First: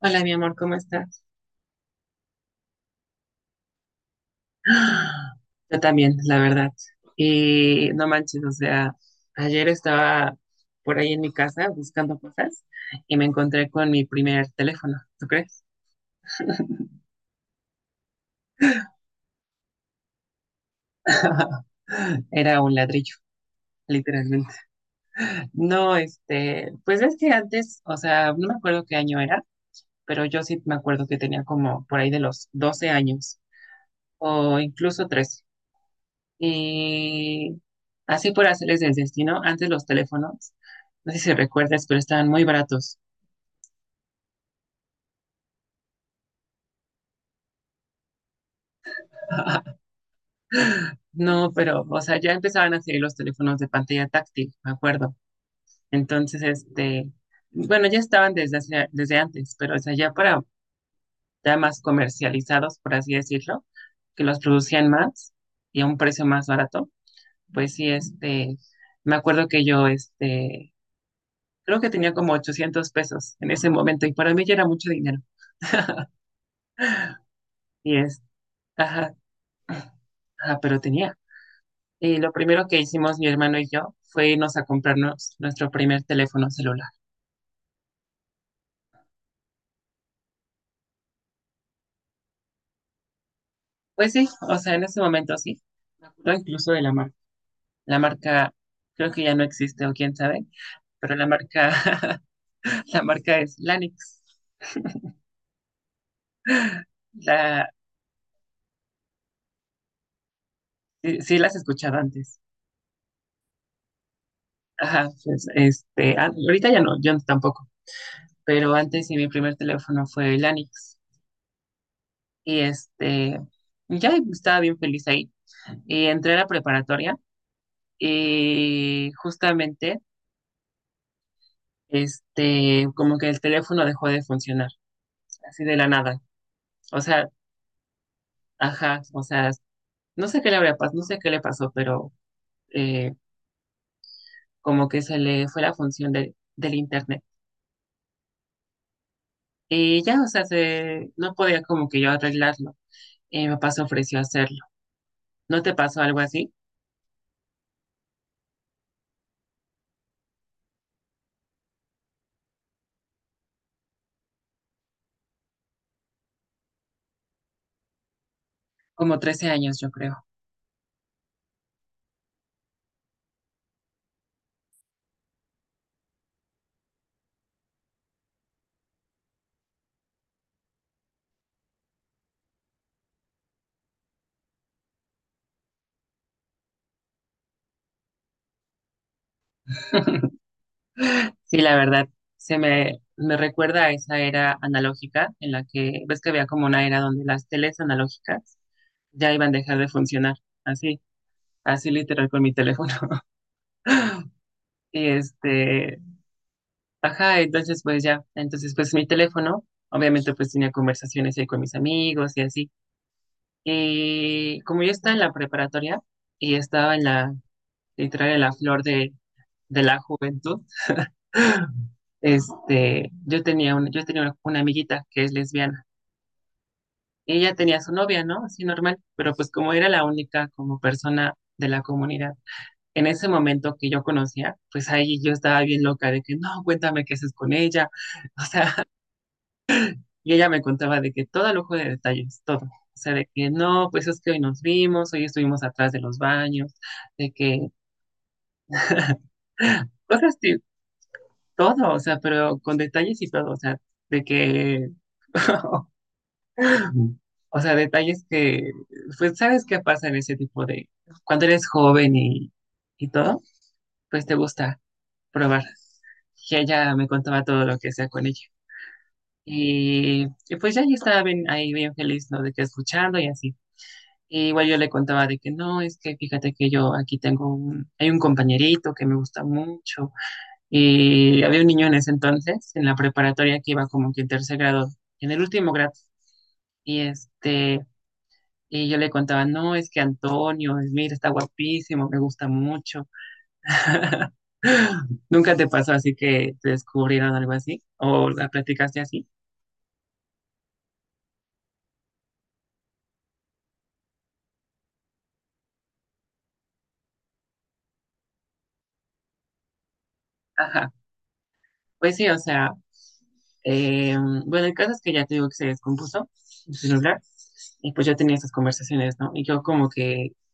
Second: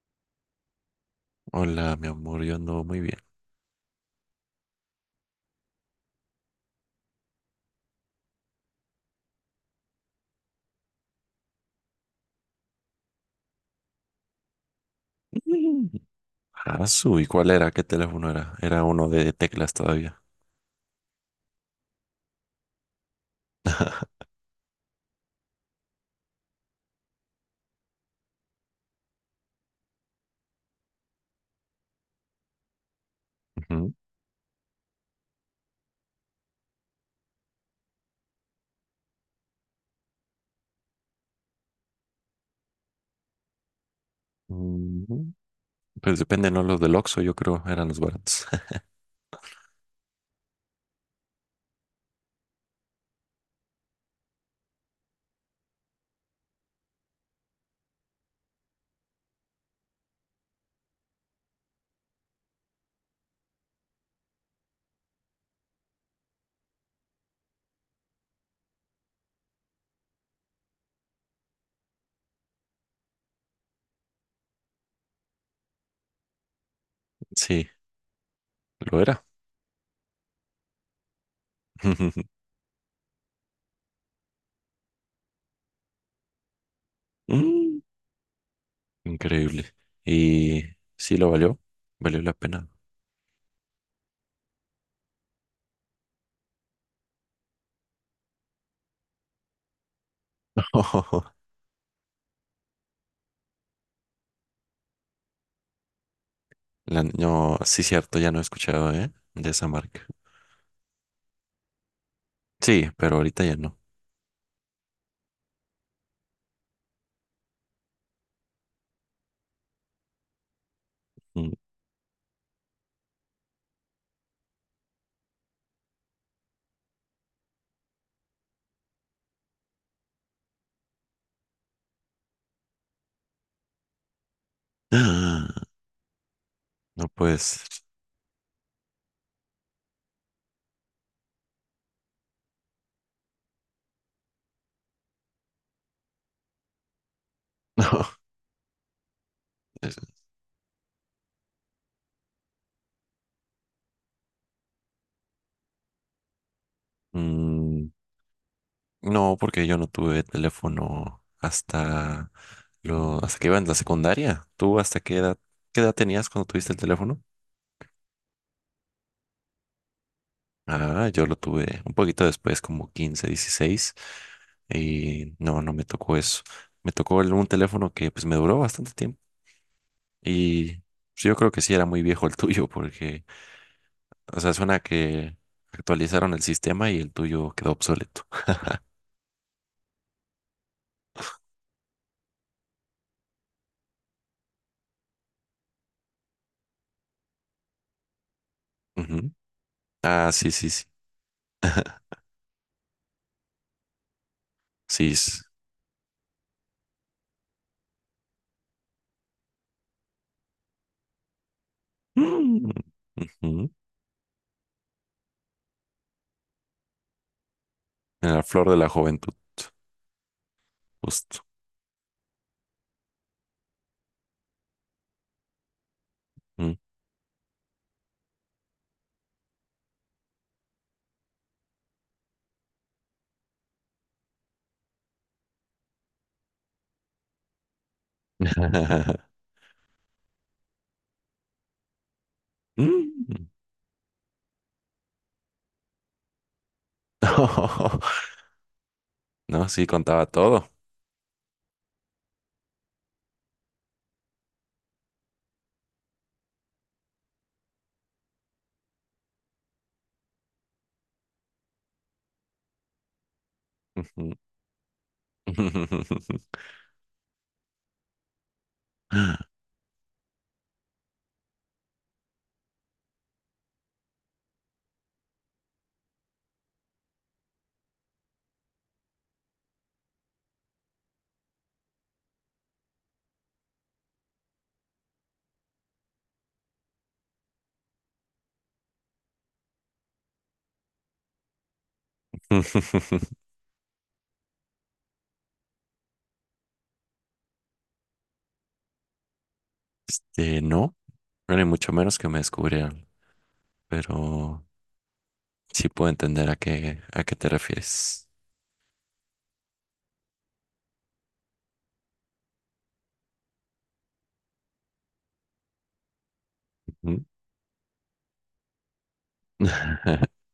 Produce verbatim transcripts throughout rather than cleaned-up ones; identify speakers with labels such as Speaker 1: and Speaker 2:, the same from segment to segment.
Speaker 1: Hola, mi amor, ¿cómo estás?
Speaker 2: Hola, mi amor, yo ando muy bien.
Speaker 1: ¡Ah! Yo también, la verdad. Y no manches, o sea, ayer estaba por ahí en mi casa buscando cosas y me encontré con mi primer teléfono, ¿tú crees?
Speaker 2: Mm. Ah, ¿su ¿y cuál era? ¿Qué teléfono era? Era uno de teclas todavía.
Speaker 1: Era un ladrillo, literalmente. No, este, pues es que antes, o sea, no me acuerdo qué año era, pero yo sí me acuerdo que tenía como por ahí de los doce años
Speaker 2: Ujú.
Speaker 1: o incluso trece. Y así por hacerles el destino, antes los teléfonos, no sé si recuerdas, pero estaban muy baratos.
Speaker 2: Ujú. Pues depende, ¿no? Los del Oxxo, yo creo, eran los baratos.
Speaker 1: No, pero, o sea, ya empezaban a salir los teléfonos de pantalla táctil, me acuerdo. Entonces, este, bueno, ya estaban desde, hace- desde antes, pero, o sea, ya para, ya más comercializados, por así decirlo, que los producían más y a un precio más barato, pues sí, este, me acuerdo que yo, este, creo que tenía como ochocientos pesos en ese momento y para mí ya era mucho dinero.
Speaker 2: Sí,
Speaker 1: Y
Speaker 2: lo
Speaker 1: ajá,
Speaker 2: era.
Speaker 1: ajá, pero tenía. Eh, lo primero que hicimos mi hermano y yo fue irnos a comprarnos nuestro primer teléfono celular.
Speaker 2: Mm. Increíble. Y sí lo valió, valió la pena.
Speaker 1: Pues sí, o sea, en ese momento sí. Me acuerdo incluso de la marca. La marca creo que ya no existe o quién sabe, pero la marca, la marca es Lanix.
Speaker 2: La- no,
Speaker 1: La,
Speaker 2: sí, cierto, ya no he escuchado, ¿eh? De esa marca.
Speaker 1: sí, sí las escuchaba antes.
Speaker 2: Sí, pero ahorita ya no.
Speaker 1: Ajá, pues este, ah, ahorita ya no, yo tampoco. Pero antes sí mi primer teléfono fue Lanix.
Speaker 2: Mm.
Speaker 1: Y este, ya estaba bien feliz ahí. Y entré a la preparatoria. Y justamente, este, como que el teléfono dejó de funcionar, así de la nada. O
Speaker 2: No,
Speaker 1: sea,
Speaker 2: pues,
Speaker 1: ajá, o sea, no sé qué le habrá pasado, no sé qué le pasó, pero eh, como que se le fue la función de- del internet.
Speaker 2: no. Es-
Speaker 1: Y ya, o sea, se, no podía como que yo arreglarlo. Y mi papá se ofreció a hacerlo. ¿No te pasó algo así?
Speaker 2: mm, No, porque yo no tuve teléfono hasta lo, hasta que iba en la secundaria. ¿Tú hasta qué edad, qué edad tenías cuando tuviste el teléfono?
Speaker 1: Como trece años, yo creo.
Speaker 2: Ah, yo lo tuve un poquito después, como quince, dieciséis. Y no, no me tocó eso. Me tocó el- un teléfono que pues me duró bastante tiempo y pues, yo creo que sí era muy viejo el tuyo porque, o sea, suena que actualizaron el sistema y el tuyo quedó obsoleto.
Speaker 1: Sí, la verdad, se me, me recuerda a esa era analógica en la que, ves que había como una era donde las teles analógicas
Speaker 2: Ujú.
Speaker 1: ya iban a dejar de
Speaker 2: Ah,
Speaker 1: funcionar,
Speaker 2: sí, sí, sí.
Speaker 1: así, así literal con mi teléfono. Y
Speaker 2: Sí. es-
Speaker 1: este, ajá, entonces pues ya, entonces pues mi teléfono, obviamente pues tenía conversaciones ahí con mis amigos y
Speaker 2: Mm.
Speaker 1: así.
Speaker 2: Ujú.
Speaker 1: Y como yo estaba en la preparatoria y estaba en la, literal
Speaker 2: En
Speaker 1: en
Speaker 2: la
Speaker 1: la
Speaker 2: flor de
Speaker 1: flor
Speaker 2: la
Speaker 1: de,
Speaker 2: juventud,
Speaker 1: de la juventud,
Speaker 2: justo.
Speaker 1: este, yo tenía un- yo tenía una una amiguita que es lesbiana.
Speaker 2: Mm.
Speaker 1: Ella tenía su novia, ¿no? Así normal, pero pues como era la única como persona de la comunidad en ese momento que yo conocía, pues ahí yo estaba bien loca de que no, cuéntame qué haces con ella, o sea, y ella me contaba de que todo lujo de detalles, todo, o sea, de
Speaker 2: Mm.
Speaker 1: que no, pues es que hoy nos vimos, hoy estuvimos atrás de los baños, de que
Speaker 2: No, sí, contaba
Speaker 1: cosas así,
Speaker 2: todo.
Speaker 1: todo, o sea, pero con detalles y todo, o sea, de que o sea, detalles que, pues, ¿sabes qué pasa en ese tipo de, cuando eres joven y, y todo? Pues te
Speaker 2: Ujú.
Speaker 1: gusta probar. Y ella me contaba todo lo que sea con ella. Y, y pues ya yo estaba bien- ahí bien feliz, ¿no? De que escuchando y así. Y igual yo le contaba de que no, es que fíjate que yo aquí tengo un, hay un compañerito que me gusta mucho. Y había un niño en ese entonces, en la preparatoria que iba como que en tercer grado, en el último grado. Y este, y yo le contaba, no, es que Antonio, es- mira, está guapísimo, me gusta mucho. ¿Nunca te pasó así que te descubrieron algo así? ¿O la platicaste así?
Speaker 2: Este, no, bueno, y mucho menos que me descubrieran, pero sí puedo entender a qué, a qué te refieres.
Speaker 1: Ajá. Pues sí, o sea, eh, bueno, el caso es que ya te digo que se descompuso su celular
Speaker 2: Ujú.
Speaker 1: y pues yo tenía esas conversaciones, ¿no? Y yo como que,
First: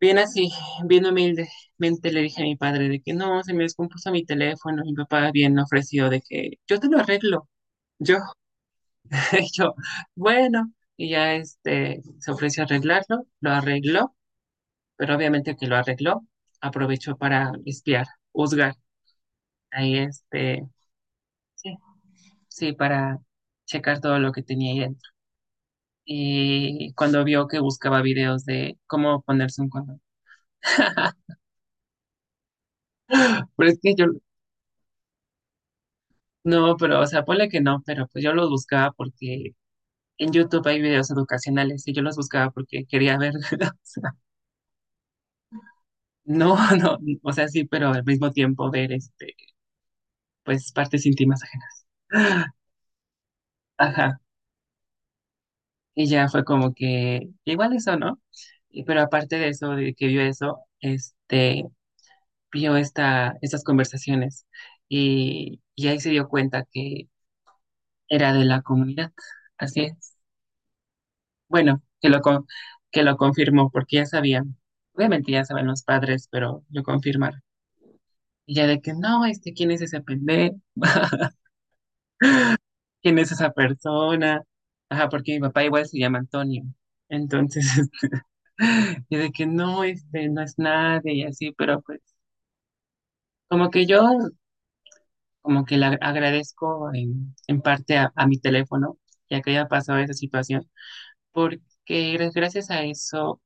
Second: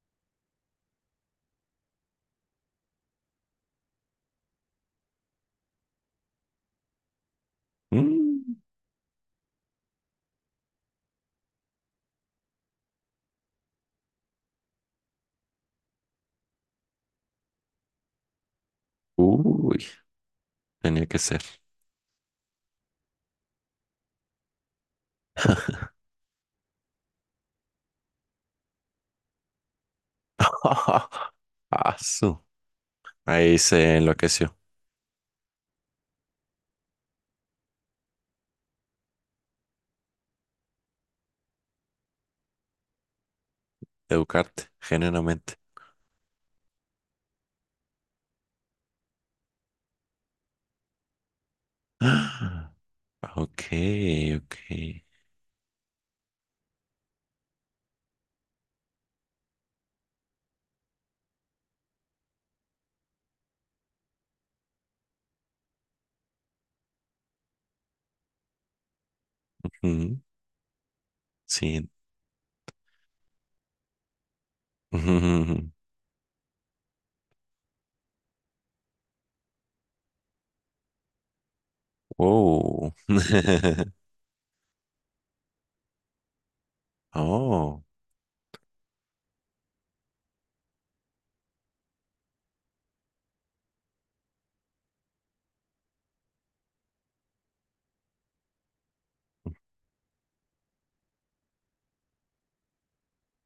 Speaker 1: bien así, bien humildemente le dije a mi padre de que no, se me descompuso mi teléfono, mi papá bien ofreció de que yo te lo arreglo. Yo,
Speaker 2: Mm.
Speaker 1: y yo, bueno, y ya este, se ofreció arreglarlo, lo arregló, pero obviamente que lo arregló, aprovechó para espiar, juzgar,
Speaker 2: Uy,
Speaker 1: ahí este,
Speaker 2: tenía que ser.
Speaker 1: sí, sí, para checar todo lo que tenía ahí dentro. Y cuando vio que buscaba videos de cómo ponerse un condón.
Speaker 2: Asu. Ahí
Speaker 1: Pero es que
Speaker 2: se
Speaker 1: yo,
Speaker 2: enloqueció.
Speaker 1: no, pero, o sea, ponle que no, pero pues yo los buscaba porque en YouTube hay videos educacionales y yo los buscaba porque quería ver, o sea,
Speaker 2: Educarte, genuinamente.
Speaker 1: no, no, o sea, sí, pero al mismo tiempo ver este pues partes íntimas ajenas.
Speaker 2: Ok,
Speaker 1: Ajá.
Speaker 2: ok.
Speaker 1: Y ya fue como que igual eso, ¿no? Y- pero aparte de eso, de que vio eso, este, vio esta, estas conversaciones y, y ahí se dio cuenta que era de la comunidad. Así es.
Speaker 2: Mm.
Speaker 1: Bueno,
Speaker 2: Sí.
Speaker 1: que lo, con- que lo confirmó porque ya sabían. Obviamente ya saben los padres, pero lo confirmaron. Y ya de que no, este, ¿quién es ese pendejo?
Speaker 2: Wow.
Speaker 1: Quién es esa persona. Ajá, porque mi papá igual se llama Antonio. Entonces,
Speaker 2: Oh,
Speaker 1: este, y de que no, este, no es nadie y así, pero pues como que yo como que le ag- agradezco en, en parte a, a mi teléfono, ya que haya pasado esa situación, porque gra- gracias a eso,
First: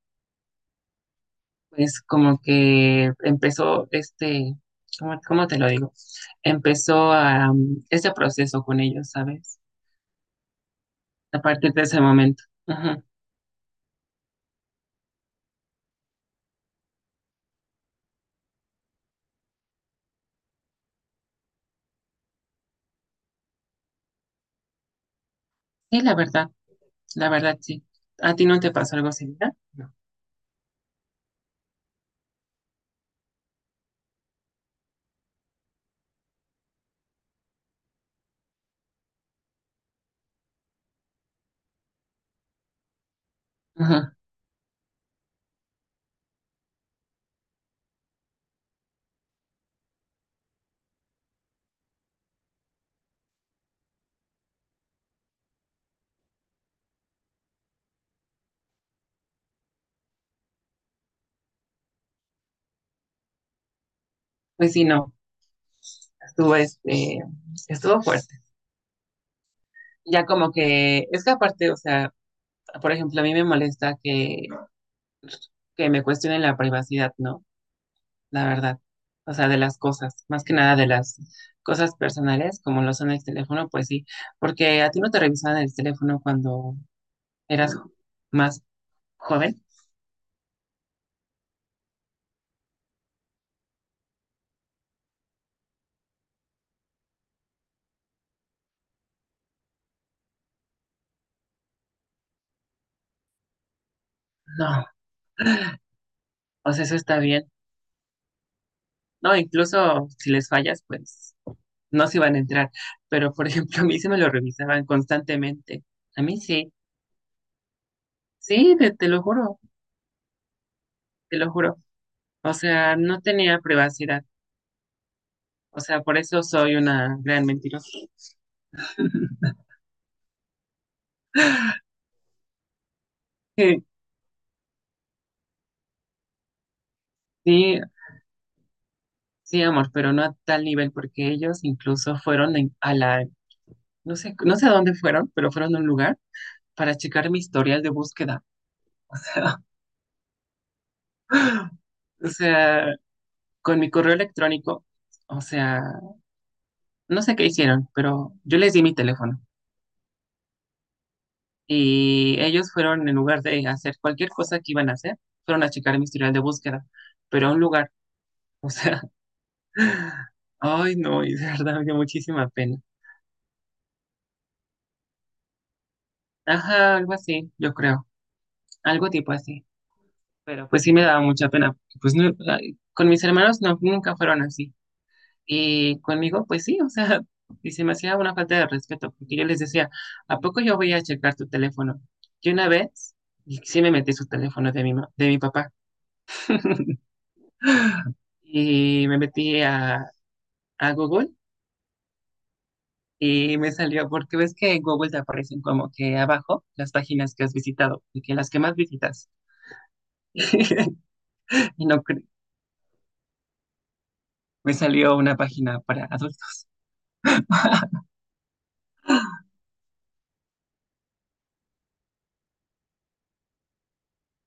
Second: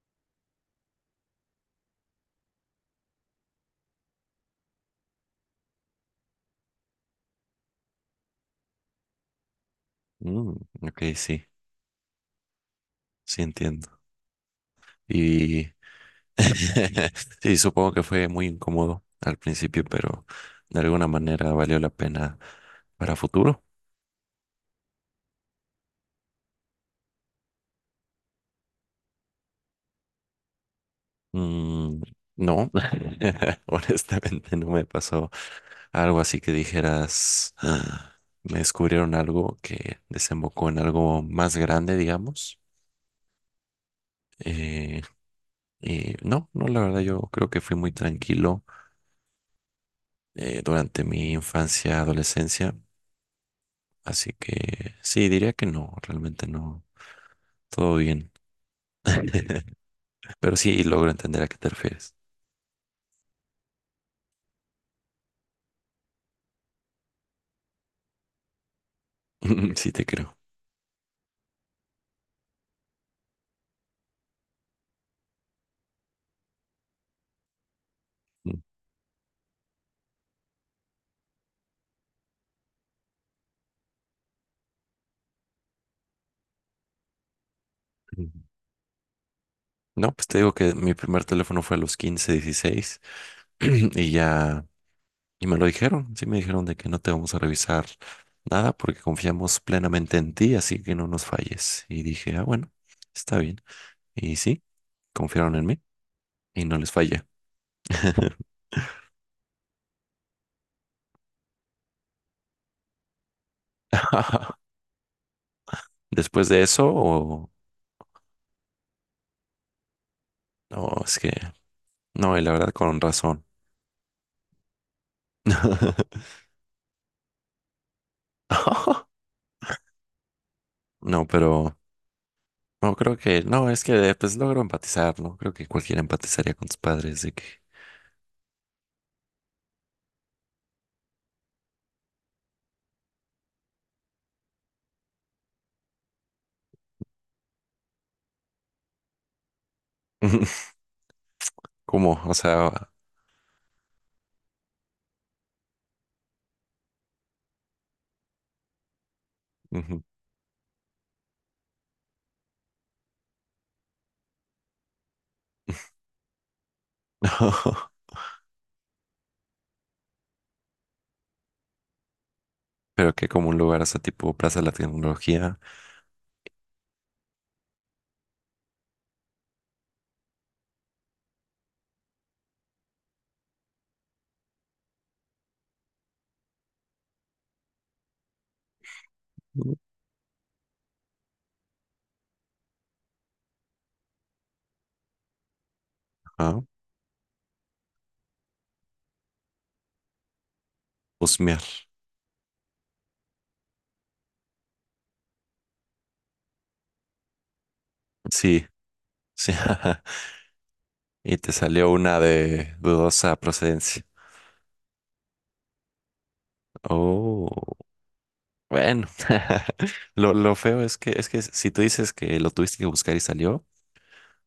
Speaker 1: pues como que empezó este, ¿cómo, cómo te lo digo? Empezó a, um, este proceso con ellos, ¿sabes?
Speaker 2: mm, ok,
Speaker 1: A
Speaker 2: sí,
Speaker 1: partir de ese momento. Ujú.
Speaker 2: sí entiendo. Y sí, supongo que fue muy incómodo al principio, pero de alguna manera valió la pena para futuro.
Speaker 1: Sí, la verdad. La verdad sí. ¿A ti no te pasó algo similar? No.
Speaker 2: Mm, no, honestamente no me pasó algo así que dijeras: "Ah, me descubrieron algo que desembocó en algo más grande", digamos.
Speaker 1: Ajá.
Speaker 2: Eh, y no, no, la verdad yo creo que fui muy tranquilo, eh, durante mi infancia, adolescencia, así que sí, diría que no, realmente no, todo bien, pero sí logro entender a qué te refieres.
Speaker 1: Pues sí, no, estuvo, este, estuvo fuerte.
Speaker 2: Sí te
Speaker 1: Ya
Speaker 2: creo.
Speaker 1: como que, es que aparte, o sea, por ejemplo, a mí me molesta que, que me cuestionen la privacidad, ¿no? La verdad. O sea, de las cosas, más que nada de las cosas personales, como lo son el teléfono, pues sí, porque a ti no te revisaban el teléfono cuando eras
Speaker 2: Ujú.
Speaker 1: más joven.
Speaker 2: No, pues te digo que mi primer teléfono fue a los quince, dieciséis, y ya, y me lo dijeron, sí me dijeron de que no te vamos a revisar nada porque confiamos plenamente en ti, así que no nos falles. Y dije, ah, bueno, está bien. Y sí,
Speaker 1: No,
Speaker 2: confiaron en mí y
Speaker 1: o
Speaker 2: no
Speaker 1: sea,
Speaker 2: les
Speaker 1: eso está
Speaker 2: fallé.
Speaker 1: bien. No, incluso si les fallas, pues no se iban a entrar, pero por ejemplo, a mí se me lo revisaban constantemente. A mí
Speaker 2: Después de
Speaker 1: sí,
Speaker 2: eso, o
Speaker 1: sí, te, te lo juro,
Speaker 2: no, es que
Speaker 1: te lo juro.
Speaker 2: no, y la
Speaker 1: O
Speaker 2: verdad
Speaker 1: sea,
Speaker 2: con
Speaker 1: no
Speaker 2: razón.
Speaker 1: tenía privacidad. O sea, por eso soy una gran mentirosa.
Speaker 2: No, pero no creo que, no,
Speaker 1: Eh,
Speaker 2: es que pues logro empatizar, ¿no? Creo que cualquiera empatizaría con tus padres de que,
Speaker 1: sí, sí, amor, pero no a tal nivel, porque ellos incluso fueron en- a la, no sé, no sé a dónde fueron, pero fueron a un lugar para checar mi historial de búsqueda. O sea,
Speaker 2: ¿cómo?
Speaker 1: o
Speaker 2: O
Speaker 1: sea,
Speaker 2: sea,
Speaker 1: con mi correo electrónico, o sea, no sé qué hicieron, pero yo les di mi teléfono.
Speaker 2: ujú.
Speaker 1: Y ellos fueron, en lugar de hacer cualquier cosa que iban a hacer, fueron a checar mi historial de búsqueda, pero a un lugar, o sea, ay no, y de verdad me dio muchísima pena.
Speaker 2: Pero que como un lugar, o sea, tipo Plaza de la Tecnología,
Speaker 1: Ajá, algo así, yo creo, algo tipo así, pero pues sí me daba mucha pena, porque, pues no, ay, con mis hermanos no, nunca fueron así, y conmigo pues sí, o sea, y se me hacía una falta de respeto, porque yo les decía, ¿a poco yo voy a checar tu teléfono? Y una vez, y sí me metí su teléfono de mi, ma- de mi papá.
Speaker 2: ajá,
Speaker 1: Y me metí a, a Google
Speaker 2: husmear.
Speaker 1: y me salió, porque ves que en Google te aparecen como que abajo las páginas que has visitado y que las que
Speaker 2: Sí,
Speaker 1: más visitas.
Speaker 2: sí, y te
Speaker 1: Y
Speaker 2: salió
Speaker 1: no
Speaker 2: una
Speaker 1: cre-
Speaker 2: de dudosa procedencia.
Speaker 1: me salió una página para adultos.
Speaker 2: Oh, bueno. Lo, lo feo es que, es que si tú dices que lo tuviste que buscar y salió,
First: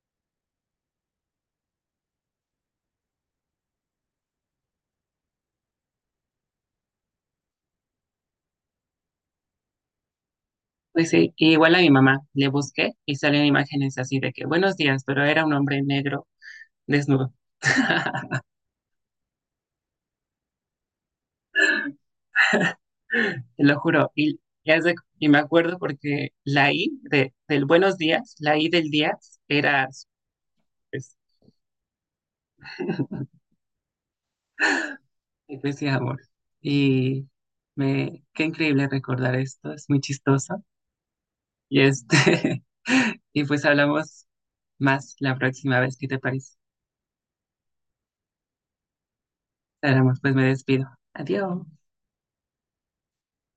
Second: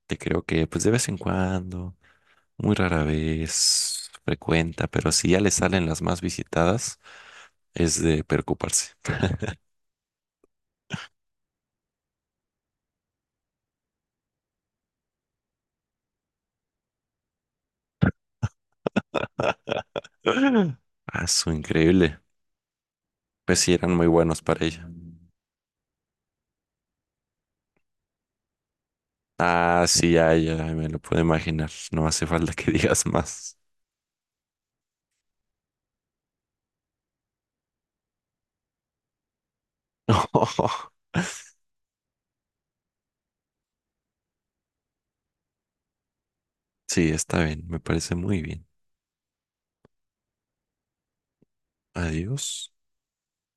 Speaker 2: te creo que pues de vez en cuando, muy rara vez, frecuenta, pero si ya le salen las más visitadas, es de preocuparse.
Speaker 1: Pues sí, y igual a mi mamá le busqué y salían imágenes así de que buenos días, pero era un hombre negro desnudo,
Speaker 2: Ah, su increíble. Pues
Speaker 1: te
Speaker 2: sí,
Speaker 1: lo
Speaker 2: eran muy
Speaker 1: juro. Y,
Speaker 2: buenos para
Speaker 1: y haz
Speaker 2: ella.
Speaker 1: de- y me acuerdo porque la I de, del buenos días, la I del día
Speaker 2: Ah,
Speaker 1: era
Speaker 2: sí, ya, ya, me lo
Speaker 1: pues,
Speaker 2: puedo imaginar. No hace falta que digas más.
Speaker 1: gracias amor. Y me, qué increíble recordar esto, es muy chistoso. Y este, y pues hablamos más la próxima vez, ¿qué te parece?
Speaker 2: Sí, está bien, me parece muy bien.
Speaker 1: Hablamos, pues me despido. Adiós.
Speaker 2: Adiós.